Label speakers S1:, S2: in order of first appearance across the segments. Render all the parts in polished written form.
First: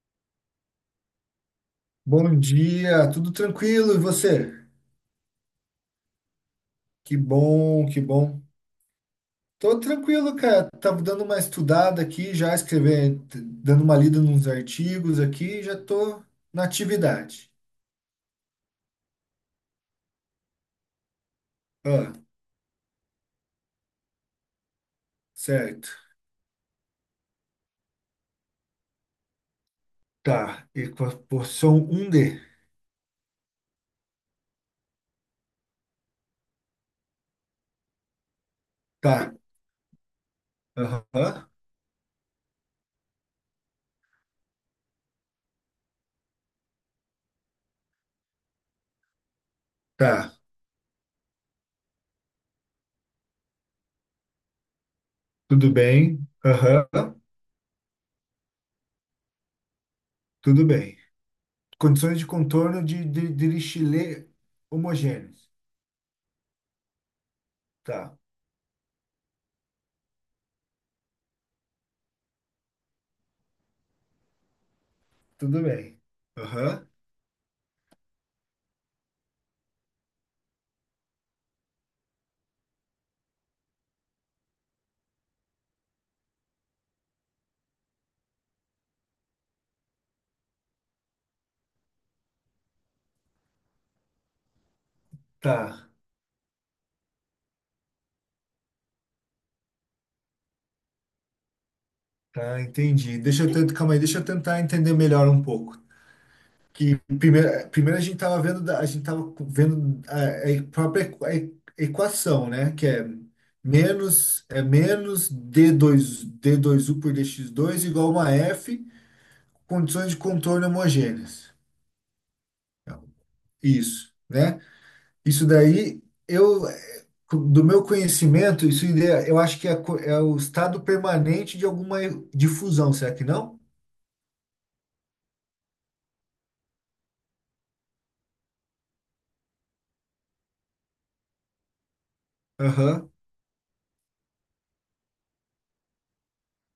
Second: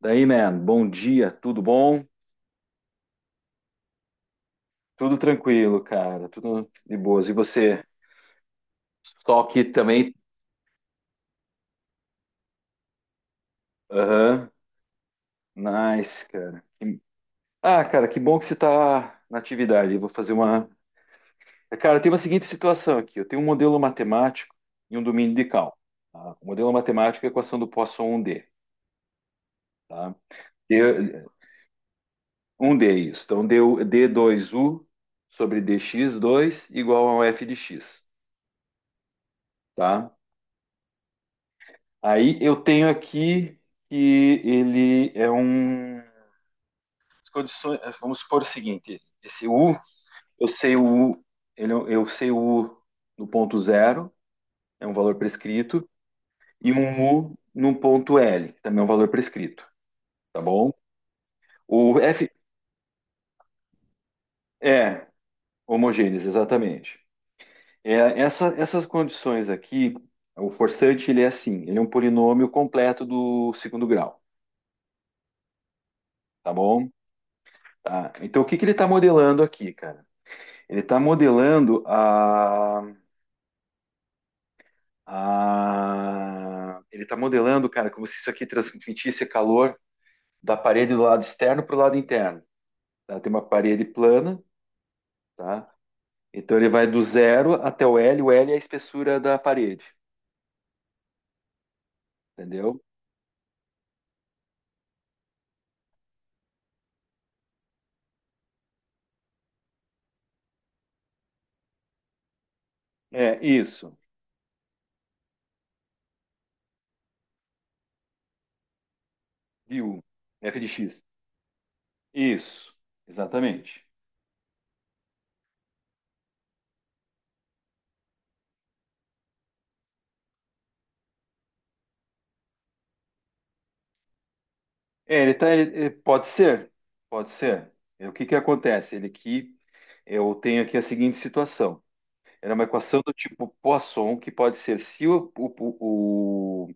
S1: Daí, man, bom dia, tudo bom?
S2: Bom dia, tudo tranquilo e você?
S1: Tudo tranquilo, cara, tudo de
S2: Que
S1: boas. E você?
S2: bom, que bom.
S1: Só que
S2: Tô
S1: também.
S2: tranquilo, cara. Tava dando uma estudada aqui, já escrevendo, dando uma lida nos
S1: Aham,
S2: artigos aqui, já tô
S1: nice, cara.
S2: na atividade.
S1: Ah, cara, que bom que você tá na atividade. Eu vou fazer uma. Cara, tem
S2: Ah,
S1: uma seguinte situação aqui: eu tenho um modelo matemático e um domínio de cálculo.
S2: certo.
S1: Tá? O modelo matemático é a equação do Poisson um d. Tá?
S2: Tá.
S1: D-
S2: Equação 1D.
S1: 1D, isso. Então, deu d dois u sobre d x dois igual ao f de x,
S2: Tá.
S1: tá?
S2: Aham.
S1: Aí eu tenho aqui que ele é um. Vamos supor o seguinte: esse U,
S2: Tá.
S1: eu sei o U, ele, é um, eu sei o U no ponto zero, é um valor
S2: Tudo
S1: prescrito,
S2: bem.
S1: e
S2: Aham.
S1: um U no ponto L, que também é um valor prescrito, tá
S2: Tudo
S1: bom?
S2: bem.
S1: O
S2: Condições de
S1: F
S2: contorno de, de lixilê
S1: é
S2: homogêneos.
S1: homogêneos, exatamente.
S2: Tá.
S1: É, essa, essas condições aqui, o forçante ele é assim, ele é um polinômio completo do segundo grau,
S2: Tudo bem.
S1: tá bom?
S2: Aham.
S1: Tá. Então o que que ele está modelando aqui, cara? Ele tá modelando Ele tá modelando, cara, como se isso aqui transmitisse calor da parede do lado externo para o lado interno. Tá? Tem uma parede plana, tá?
S2: Tá.
S1: Então ele vai do zero até o L. O L é a espessura da parede,
S2: Tá,
S1: entendeu?
S2: entendi. Deixa eu tentar, calma aí, deixa eu tentar entender melhor um pouco. Que primeiro a gente estava vendo, a gente tava vendo a própria a equação, né? Que é
S1: É isso.
S2: menos, é menos d dois u por dx dois igual a uma F,
S1: De U.
S2: condições de
S1: F de
S2: contorno
S1: X.
S2: homogêneas.
S1: Isso. Exatamente.
S2: Isso, né? Isso daí, eu, do meu conhecimento, eu acho que é, é o estado permanente de alguma difusão, será que não?
S1: É, ele tá. Pode ser. Pode ser. É, o que que acontece? Ele aqui, eu tenho aqui a seguinte situação. Era uma equação
S2: Aham.
S1: do tipo Poisson, que pode ser se o, o, o,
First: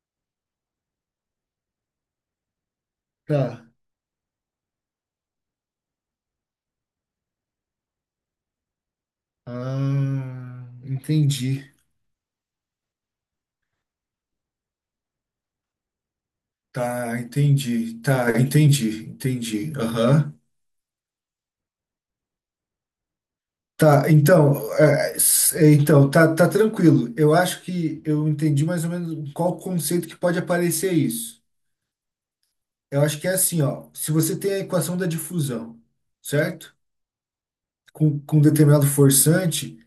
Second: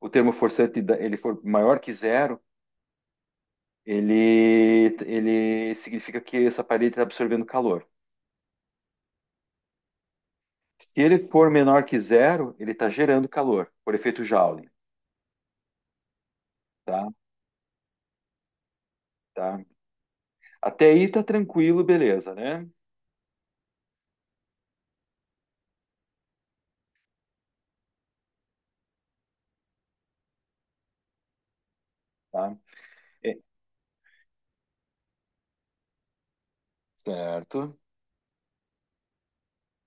S1: o termo forçante ele for maior que zero,
S2: Tá.
S1: ele significa que essa parede está absorvendo calor.
S2: Ah,
S1: Se ele for
S2: entendi.
S1: menor que zero, ele está gerando calor, por efeito Joule, tá?
S2: Tá, entendi. Tá, entendi.
S1: Tá.
S2: Entendi. Aham.
S1: Até aí tá tranquilo, beleza, né?
S2: Tá, então, então tá, tá tranquilo. Eu acho que eu entendi mais ou menos qual conceito que pode aparecer isso.
S1: Tá.
S2: Eu acho que é
S1: É,
S2: assim, ó. Se você tem a equação da difusão, certo?
S1: certo.
S2: Com determinado forçante,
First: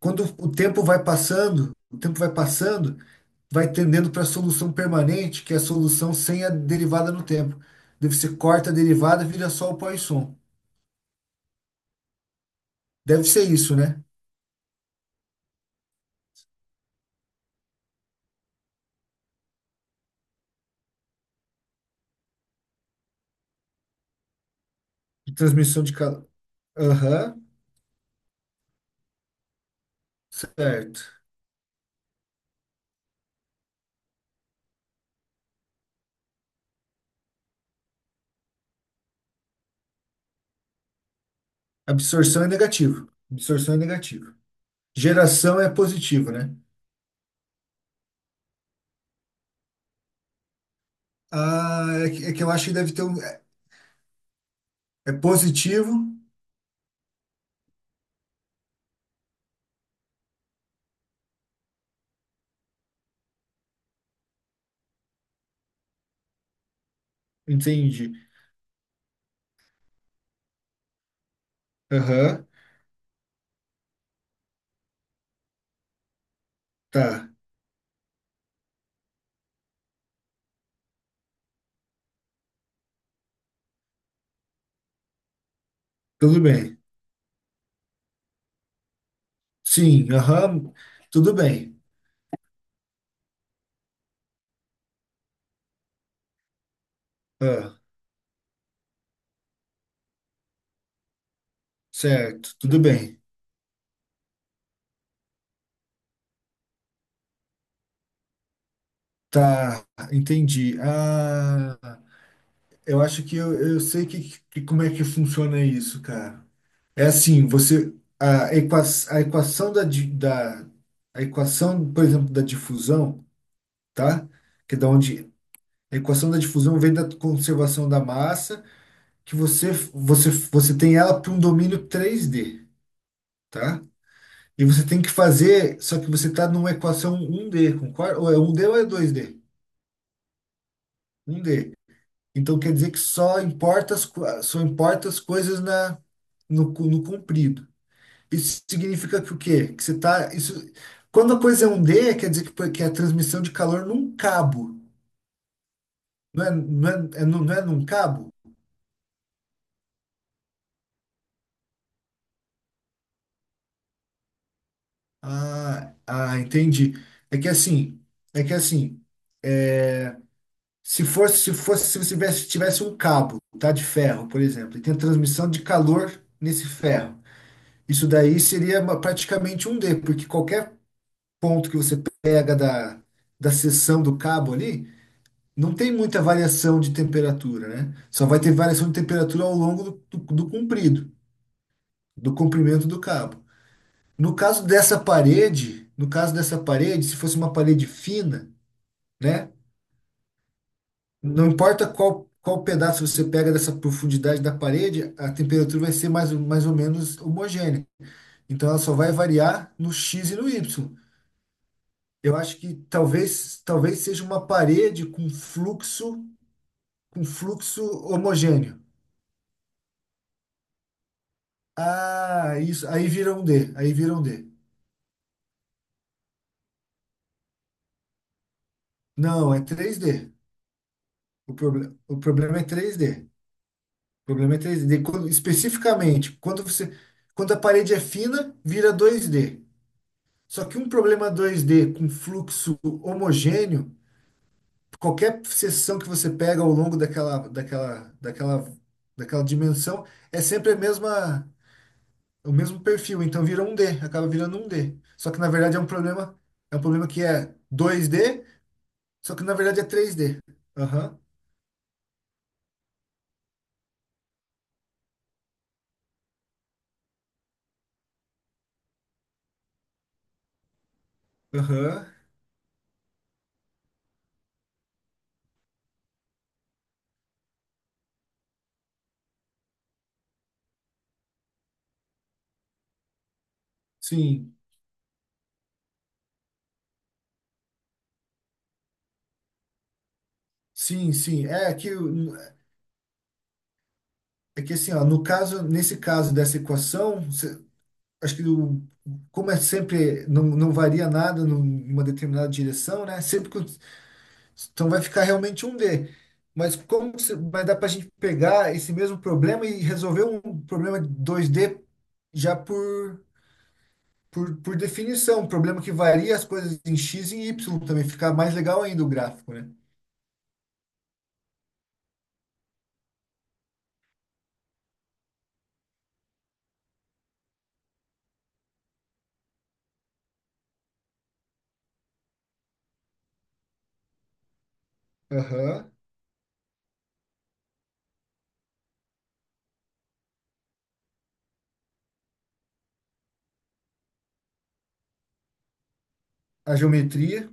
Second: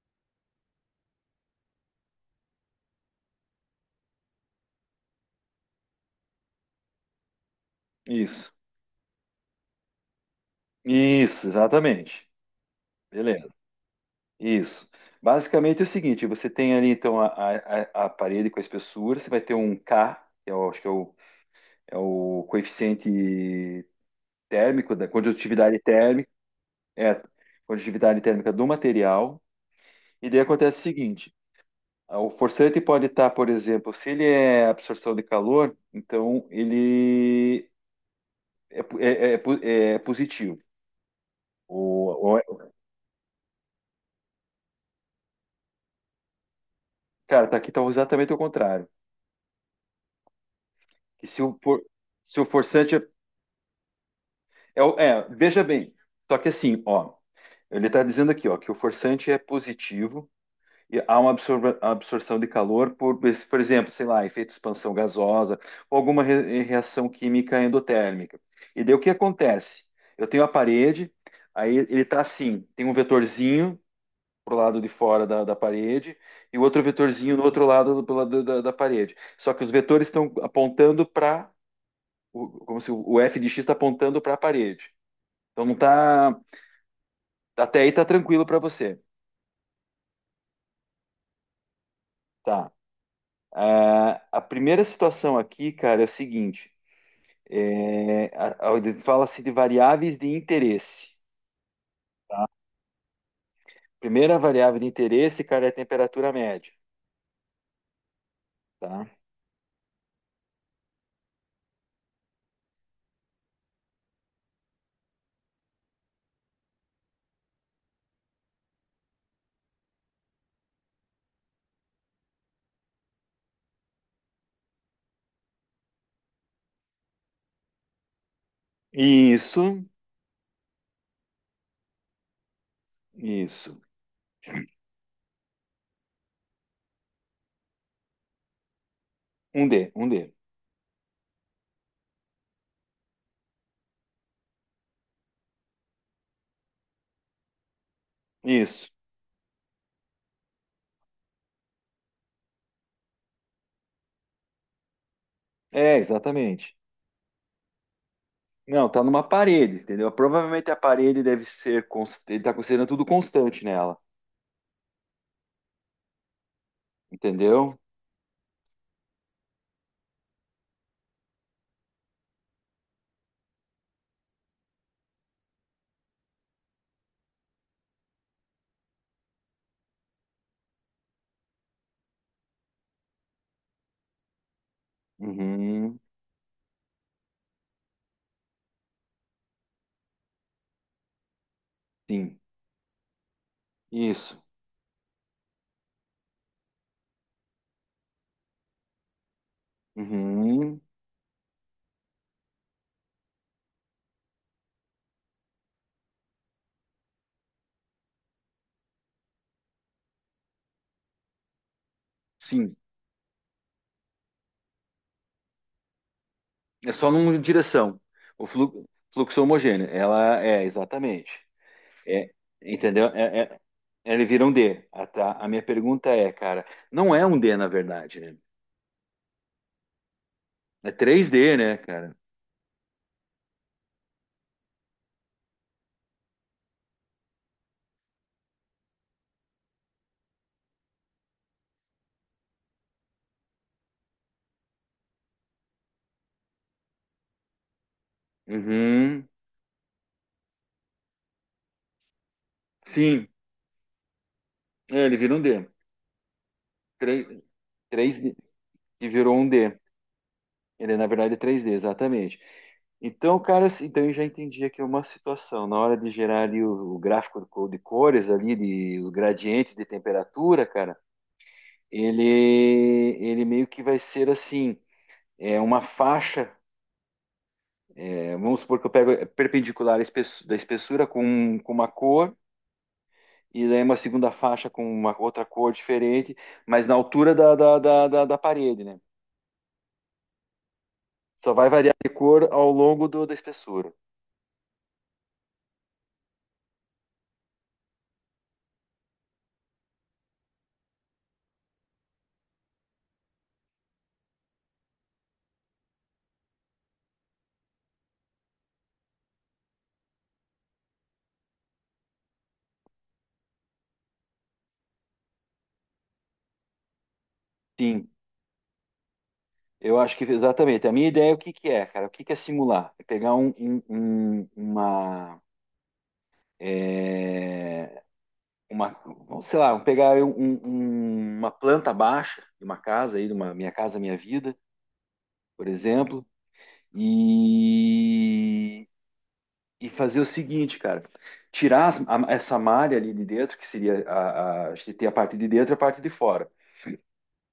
S2: quando o tempo vai passando, vai tendendo para a solução permanente, que é a solução sem a derivada no tempo. Deve ser,
S1: Isso.
S2: corta a derivada, vira só o Poisson.
S1: Isso, exatamente.
S2: Deve ser
S1: Beleza.
S2: isso, né?
S1: Isso. Basicamente é o seguinte, você tem ali então a parede com a espessura, você vai ter um K, que eu acho que é o, é o coeficiente térmico, da
S2: De
S1: condutividade
S2: transmissão de calor.
S1: térmica, é,
S2: Aham,
S1: condutividade térmica do material, e daí acontece o
S2: certo.
S1: seguinte, o forçante pode estar, por exemplo, se ele é absorção de calor, então ele é, po- é, é positivo. O,
S2: Absorção é
S1: o-
S2: negativo. Absorção é negativo. Geração é positivo, né?
S1: cara, tá aqui tá exatamente o contrário, que se o, for-
S2: Ah, é
S1: se
S2: que
S1: o
S2: eu acho que deve
S1: forçante é
S2: ter um. É é
S1: Veja bem,
S2: positivo.
S1: só que assim, ó, ele está dizendo aqui, ó, que o forçante é positivo e há uma absorção de calor por exemplo, sei lá, efeito expansão gasosa ou alguma reação química
S2: Entendi.
S1: endotérmica. E daí o que acontece? Eu tenho a parede, aí ele está
S2: Aham,
S1: assim, tem um vetorzinho pro lado de fora da parede e o outro
S2: tá.
S1: vetorzinho no outro lado do, pela- da, da- da parede. Só que os vetores estão apontando para, como se o f de x está apontando para a parede. Então não está.
S2: Tudo bem.
S1: Até aí tá tranquilo para você.
S2: Sim, aham, tudo bem.
S1: Tá. Ah, a primeira situação aqui, cara, é o seguinte:
S2: Ah.
S1: fala-se de variáveis de interesse.
S2: Certo, tudo bem.
S1: Primeira variável de interesse, cara, é a temperatura média, tá?
S2: Tá, entendi. Ah, eu acho que eu sei que, como é que funciona isso, cara. É assim, você a, equa, a equação da, di- da a equação, por exemplo, da difusão, tá? Que é da onde a equação da difusão vem da conservação da massa, que
S1: Isso,
S2: você tem ela para um domínio três d,
S1: isso.
S2: tá? E você tem que fazer, só que você está numa equação um d, concorda? Ou é um d ou é dois d,
S1: Um D.
S2: um d. Então quer dizer que só importa só importa as coisas na, no comprido. Isso
S1: Isso.
S2: significa que o quê? Que você tá, isso, quando a coisa é um D, quer dizer que, que é a transmissão de calor num cabo.
S1: É,
S2: Não é,
S1: exatamente.
S2: não é, é não é num cabo?
S1: Não, tá numa parede, entendeu? Provavelmente a parede deve ser. Ele tá considerando tudo constante nela,
S2: Ah, ah, entendi. É que
S1: entendeu?
S2: assim, é que assim, se fosse, se você tivesse um cabo, tá, de ferro, por exemplo, e tem a transmissão de calor nesse ferro. Isso daí seria praticamente um D, porque qualquer ponto que você pega da seção do cabo ali, não tem
S1: Uhum,
S2: muita variação de temperatura, né? Só vai ter variação de temperatura ao longo do comprido, do
S1: sim.
S2: comprimento do cabo. No
S1: Isso.
S2: caso dessa parede, no caso dessa parede, se fosse uma parede fina, né?
S1: Uhum,
S2: Não importa qual, qual pedaço você pega dessa profundidade da parede, a temperatura vai ser mais, mais ou menos homogênea. Então ela só vai variar no X e no Y. Eu acho
S1: sim.
S2: que talvez seja uma parede com fluxo,
S1: É só
S2: com
S1: numa
S2: fluxo
S1: direção. O
S2: homogêneo.
S1: flu- Fluxo homogêneo. Ela é, exatamente. É,
S2: Ah, isso.
S1: entendeu?
S2: Aí vira um D. Aí vira um
S1: Ele vira
S2: D.
S1: um D. Ah, tá. A minha pergunta é, cara, não é um D, na verdade, né?
S2: Não, é três d.
S1: É três d, né, cara?
S2: O problema é três d. O problema é três d. Especificamente, quando você, quando a parede é fina, vira dois d. Só que um problema dois d com fluxo homogêneo, qualquer seção que você pega ao longo
S1: Uhum.
S2: daquela dimensão, é sempre a mesma, o mesmo perfil,
S1: Sim,
S2: então vira um D, acaba virando um D.
S1: ele
S2: Só
S1: vira
S2: que
S1: um
S2: na
S1: D.
S2: verdade é um problema que
S1: 3
S2: é dois
S1: 3D,
S2: d,
S1: que
S2: só
S1: virou
S2: que
S1: um
S2: na
S1: D.
S2: verdade é três d.
S1: Ele, na
S2: Aham,
S1: verdade, é três d, exatamente. Então, cara, assim, então eu já entendi aqui uma situação. Na hora de gerar ali o gráfico de cores ali, os gradientes de temperatura, cara,
S2: aham.
S1: ele, ele meio que vai ser assim, é uma faixa, vamos supor que eu pego perpendicular à da espessura com uma cor, e daí é uma segunda
S2: Sim,
S1: faixa com uma outra cor diferente, mas na altura da parede, né?
S2: sim, sim.
S1: Só vai
S2: É que,
S1: variar de
S2: o-
S1: cor ao longo da espessura.
S2: é que assim, ó, no caso, nesse caso dessa equação, acho que o, como é sempre, não, não varia nada numa determinada direção, né? Então vai ficar realmente um D. Mas como que vai dar para a gente pegar esse mesmo problema e resolver um problema dois d já por, por definição, um problema que varia as coisas em x e em y também.
S1: Sim,
S2: Fica mais legal ainda o gráfico, né?
S1: eu acho que exatamente. A minha ideia é o que que é, cara? O que que é simular? É pegar uma... é, uma, ou sei lá, vamos pegar uma planta baixa de uma casa aí, de uma Minha Casa Minha Vida, por
S2: Aham.
S1: exemplo, e, fazer o seguinte, cara, tirar essa malha ali de dentro, que seria a gente tem a parte de dentro e a parte de fora.
S2: A geometria,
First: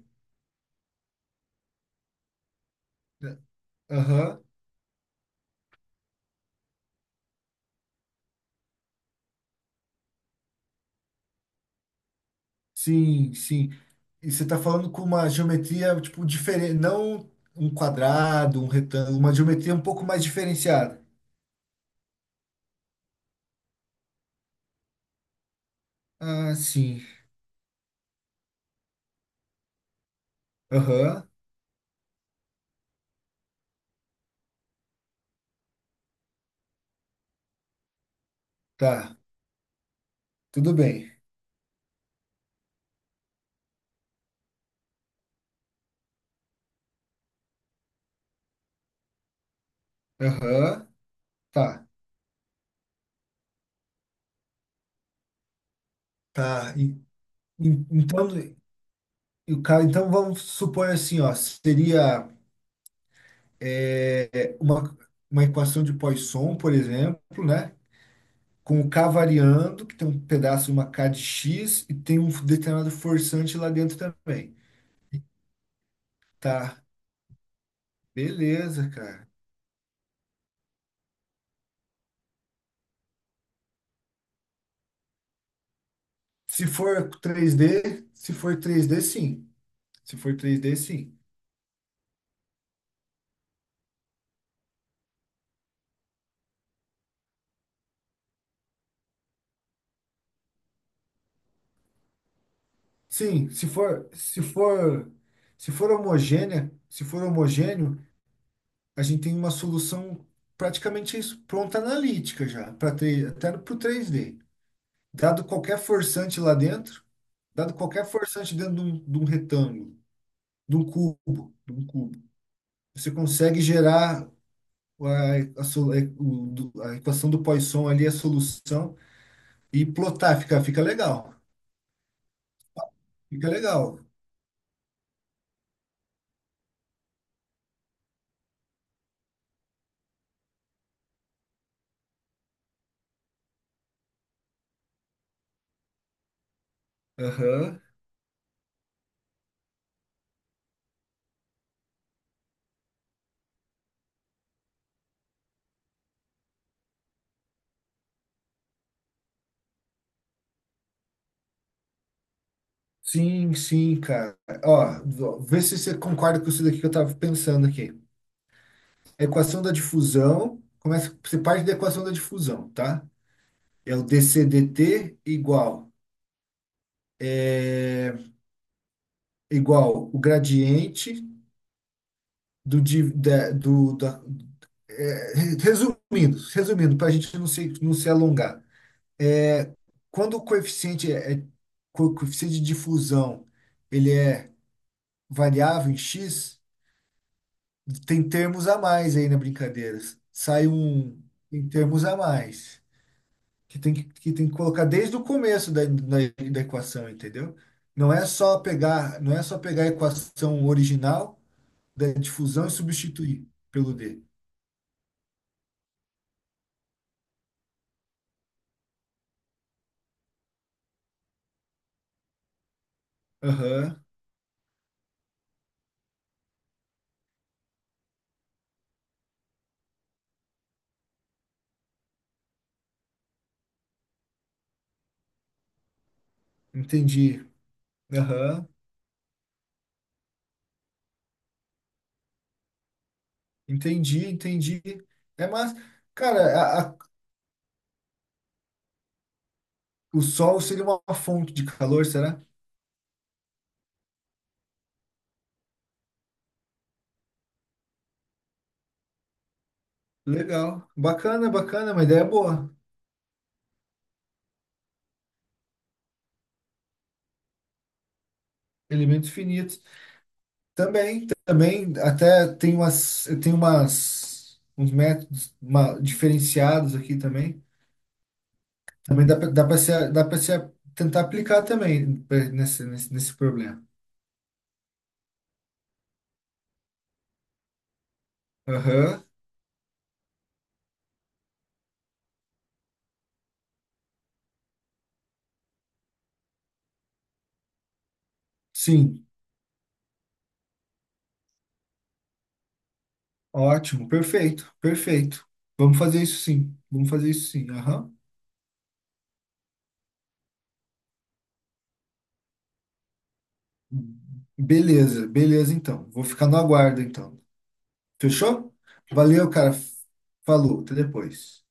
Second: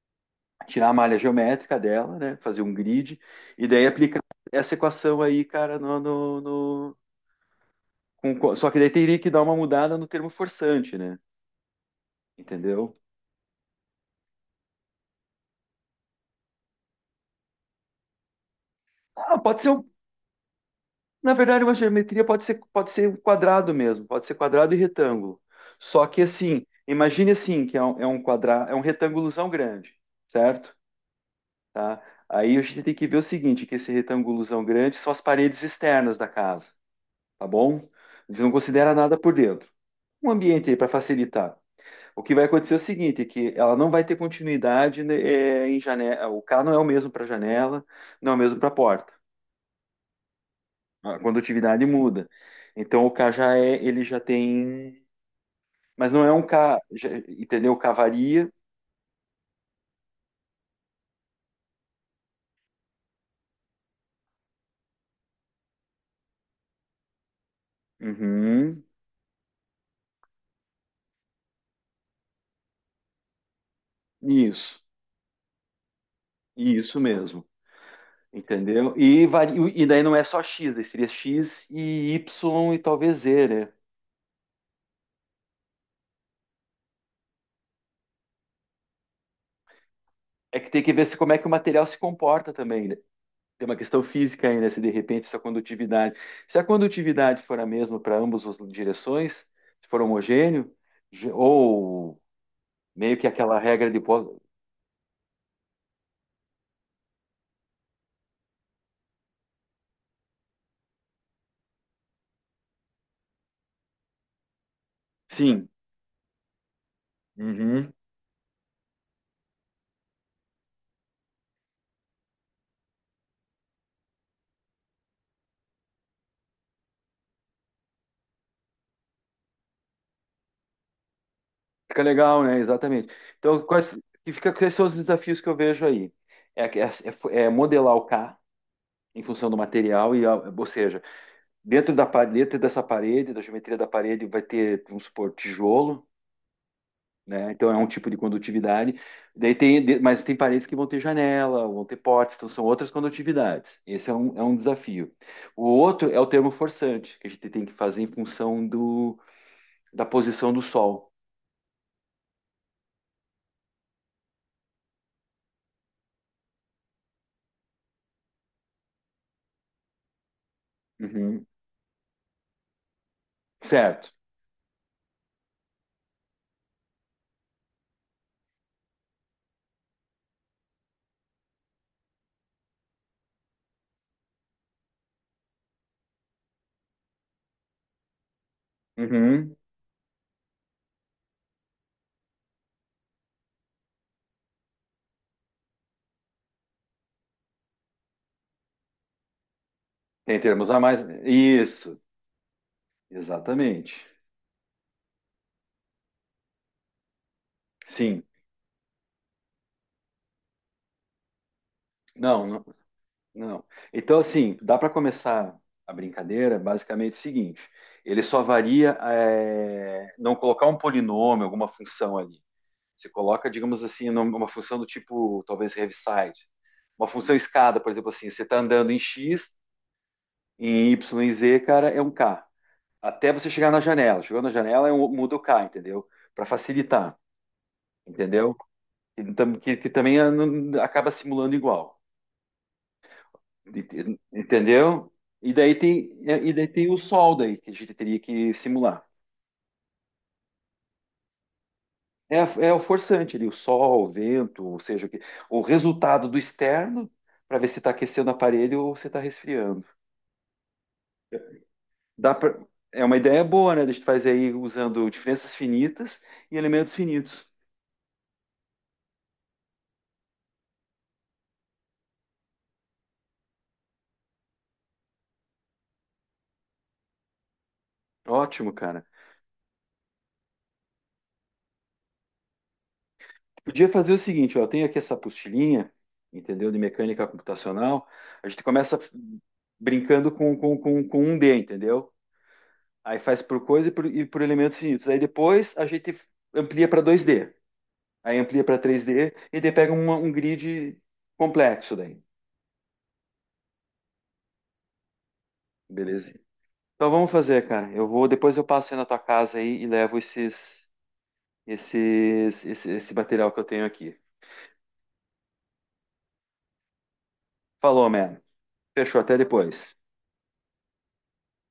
S1: Tirar a malha geométrica dela, né? Fazer um grid,
S2: né?
S1: e daí aplicar
S2: Aham.
S1: essa equação aí, cara, só que daí teria que dar uma mudada no termo forçante, né? Entendeu?
S2: Sim, sim. E você está falando com uma geometria, tipo, diferente. Não um quadrado, um retângulo. Uma
S1: Ah, pode ser,
S2: geometria um
S1: um-
S2: pouco mais diferenciada.
S1: Na verdade, uma geometria pode ser um quadrado mesmo, pode ser quadrado e retângulo. Só que
S2: Ah,
S1: assim,
S2: sim.
S1: imagine assim, que é um quadrado, é um retângulozão grande, certo?
S2: Aham.
S1: Tá? Aí a gente tem que ver o seguinte, que esse retângulozão grande são as paredes externas da casa, tá bom? A gente não considera
S2: Tá.
S1: nada por dentro. Um ambiente
S2: Tudo
S1: aí para
S2: bem.
S1: facilitar. O que vai acontecer é o seguinte, que ela não vai ter continuidade, né, em janela, o K não é o mesmo para janela, não é o mesmo para porta.
S2: Aham.
S1: A condutividade
S2: Tá.
S1: muda. Então o K já é, ele já tem, mas não é um
S2: Tá.
S1: K,
S2: E-
S1: entendeu? K
S2: então,
S1: varia.
S2: e o cara, então vamos supor assim, ó. Seria, é, uma equação de Poisson, por exemplo, né? Com
S1: Uhum,
S2: o K variando, que tem um pedaço de uma K de X e tem um determinado forçante lá dentro também.
S1: isso,
S2: Tá,
S1: isso mesmo,
S2: beleza,
S1: entendeu? E
S2: cara.
S1: varia, e daí não é só X, daí seria X e Y e talvez Z, né?
S2: Se for 3D, se for 3D, sim. Se for
S1: É que
S2: 3D,
S1: tem que ver se
S2: sim.
S1: como é que o material se comporta também, né? Tem uma questão física aí, né? Se de repente essa condutividade, se a condutividade for a mesma para ambas as direções, se for homogêneo, ou meio que
S2: Sim,
S1: aquela
S2: se
S1: regra de
S2: for,
S1: Poisson.
S2: se for, se for homogênea, se for homogêneo, a gente tem uma solução, praticamente isso, pronta analítica já, para, até para o 3D. Dado
S1: Sim.
S2: qualquer forçante lá dentro, dado
S1: Uhum.
S2: qualquer forçante dentro de um retângulo, de um cubo, você consegue gerar a so- é, o- do- a equação do Poisson ali, a solução, e plotar, fica, fica legal.
S1: Fica legal, né? Exatamente.
S2: Fica
S1: Então, quais,
S2: legal.
S1: que fica, quais são os desafios que eu vejo aí? É, é, É modelar o K em função do material, ou seja, dentro da parede, dentro dessa parede, da geometria da parede, vai ter, vamos supor, tijolo, né? Então é
S2: Aham.
S1: um tipo de condutividade. Mas tem paredes que vão ter janela, vão ter potes, então são outras condutividades. Esse é um, desafio. O outro é o termo forçante, que a gente tem que fazer em função da posição do sol.
S2: Sim, sim, cara. Ó, ó, vê se você concorda com isso daqui que eu tava pensando aqui. A equação da difusão, começa, você
S1: Uhum.
S2: parte da equação da difusão, tá? É o
S1: Certo.
S2: dCdt igual, é, igual o gradiente do, di- da- do da, é, re- resumindo, resumindo, para a gente não se, não se alongar,
S1: Uhum.
S2: é, quando o coeficiente coeficiente de difusão, ele é variável em x, tem termos a mais aí na brincadeira.
S1: Tem
S2: Sai
S1: termos a mais.
S2: um, tem
S1: Isso,
S2: termos a mais
S1: exatamente.
S2: que tem que colocar desde o começo da equação, entendeu? Não
S1: Sim.
S2: é só pegar, não é só pegar a equação original da
S1: Não, não,
S2: difusão e substituir
S1: não.
S2: pelo
S1: Então,
S2: D.
S1: assim, dá para começar a brincadeira basicamente o seguinte: ele só varia, não colocar um polinômio, alguma função ali. Você coloca, digamos
S2: Aham,
S1: assim, uma função do tipo, talvez, Heaviside. Uma função escada, por exemplo, assim, você está andando em X, em Y e Z, cara, é um K. Até você chegar na janela. Chegou na janela, muda o K, entendeu? Para facilitar,
S2: entendi.
S1: entendeu?
S2: Aham,
S1: Que também, acaba simulando igual.
S2: entendi, entendi.
S1: Entendeu?
S2: É,
S1: E
S2: mas,
S1: daí tem,
S2: cara,
S1: é, e daí tem o sol, daí que a gente teria que simular.
S2: o Sol seria uma fonte de calor,
S1: É,
S2: será?
S1: é o forçante ali, o sol, o vento, ou seja, o resultado do externo para ver se está aquecendo o aparelho ou se está resfriando.
S2: Legal, bacana, bacana, uma ideia
S1: Dá pra,
S2: boa.
S1: é uma ideia boa, né? A gente faz aí usando diferenças finitas e elementos finitos.
S2: Elementos finitos. Também, também, até tem umas, uns métodos diferenciados aqui também.
S1: Ótimo, cara.
S2: Também dá para, dá para se tentar aplicar também nesse, nesse problema.
S1: Podia fazer o seguinte, ó, eu tenho aqui essa apostilinha, entendeu? De mecânica computacional. A gente começa
S2: Aham,
S1: brincando com um D, entendeu? Aí faz por coisa por elementos finitos. Aí depois a gente amplia para dois d. Aí amplia para três
S2: sim.
S1: d e daí pega um grid complexo daí.
S2: Ótimo, perfeito, perfeito. Vamos fazer
S1: Beleza?
S2: isso sim. Vamos
S1: Então
S2: fazer
S1: vamos
S2: isso
S1: fazer,
S2: sim.
S1: cara. Eu
S2: Aham.
S1: vou, depois eu passo aí na tua casa aí e levo esse material que eu tenho aqui.
S2: Beleza, beleza então. Vou ficar no aguardo então.
S1: Falou, man.
S2: Fechou?
S1: Fechou, até
S2: Valeu, cara.
S1: depois.
S2: Falou, até depois.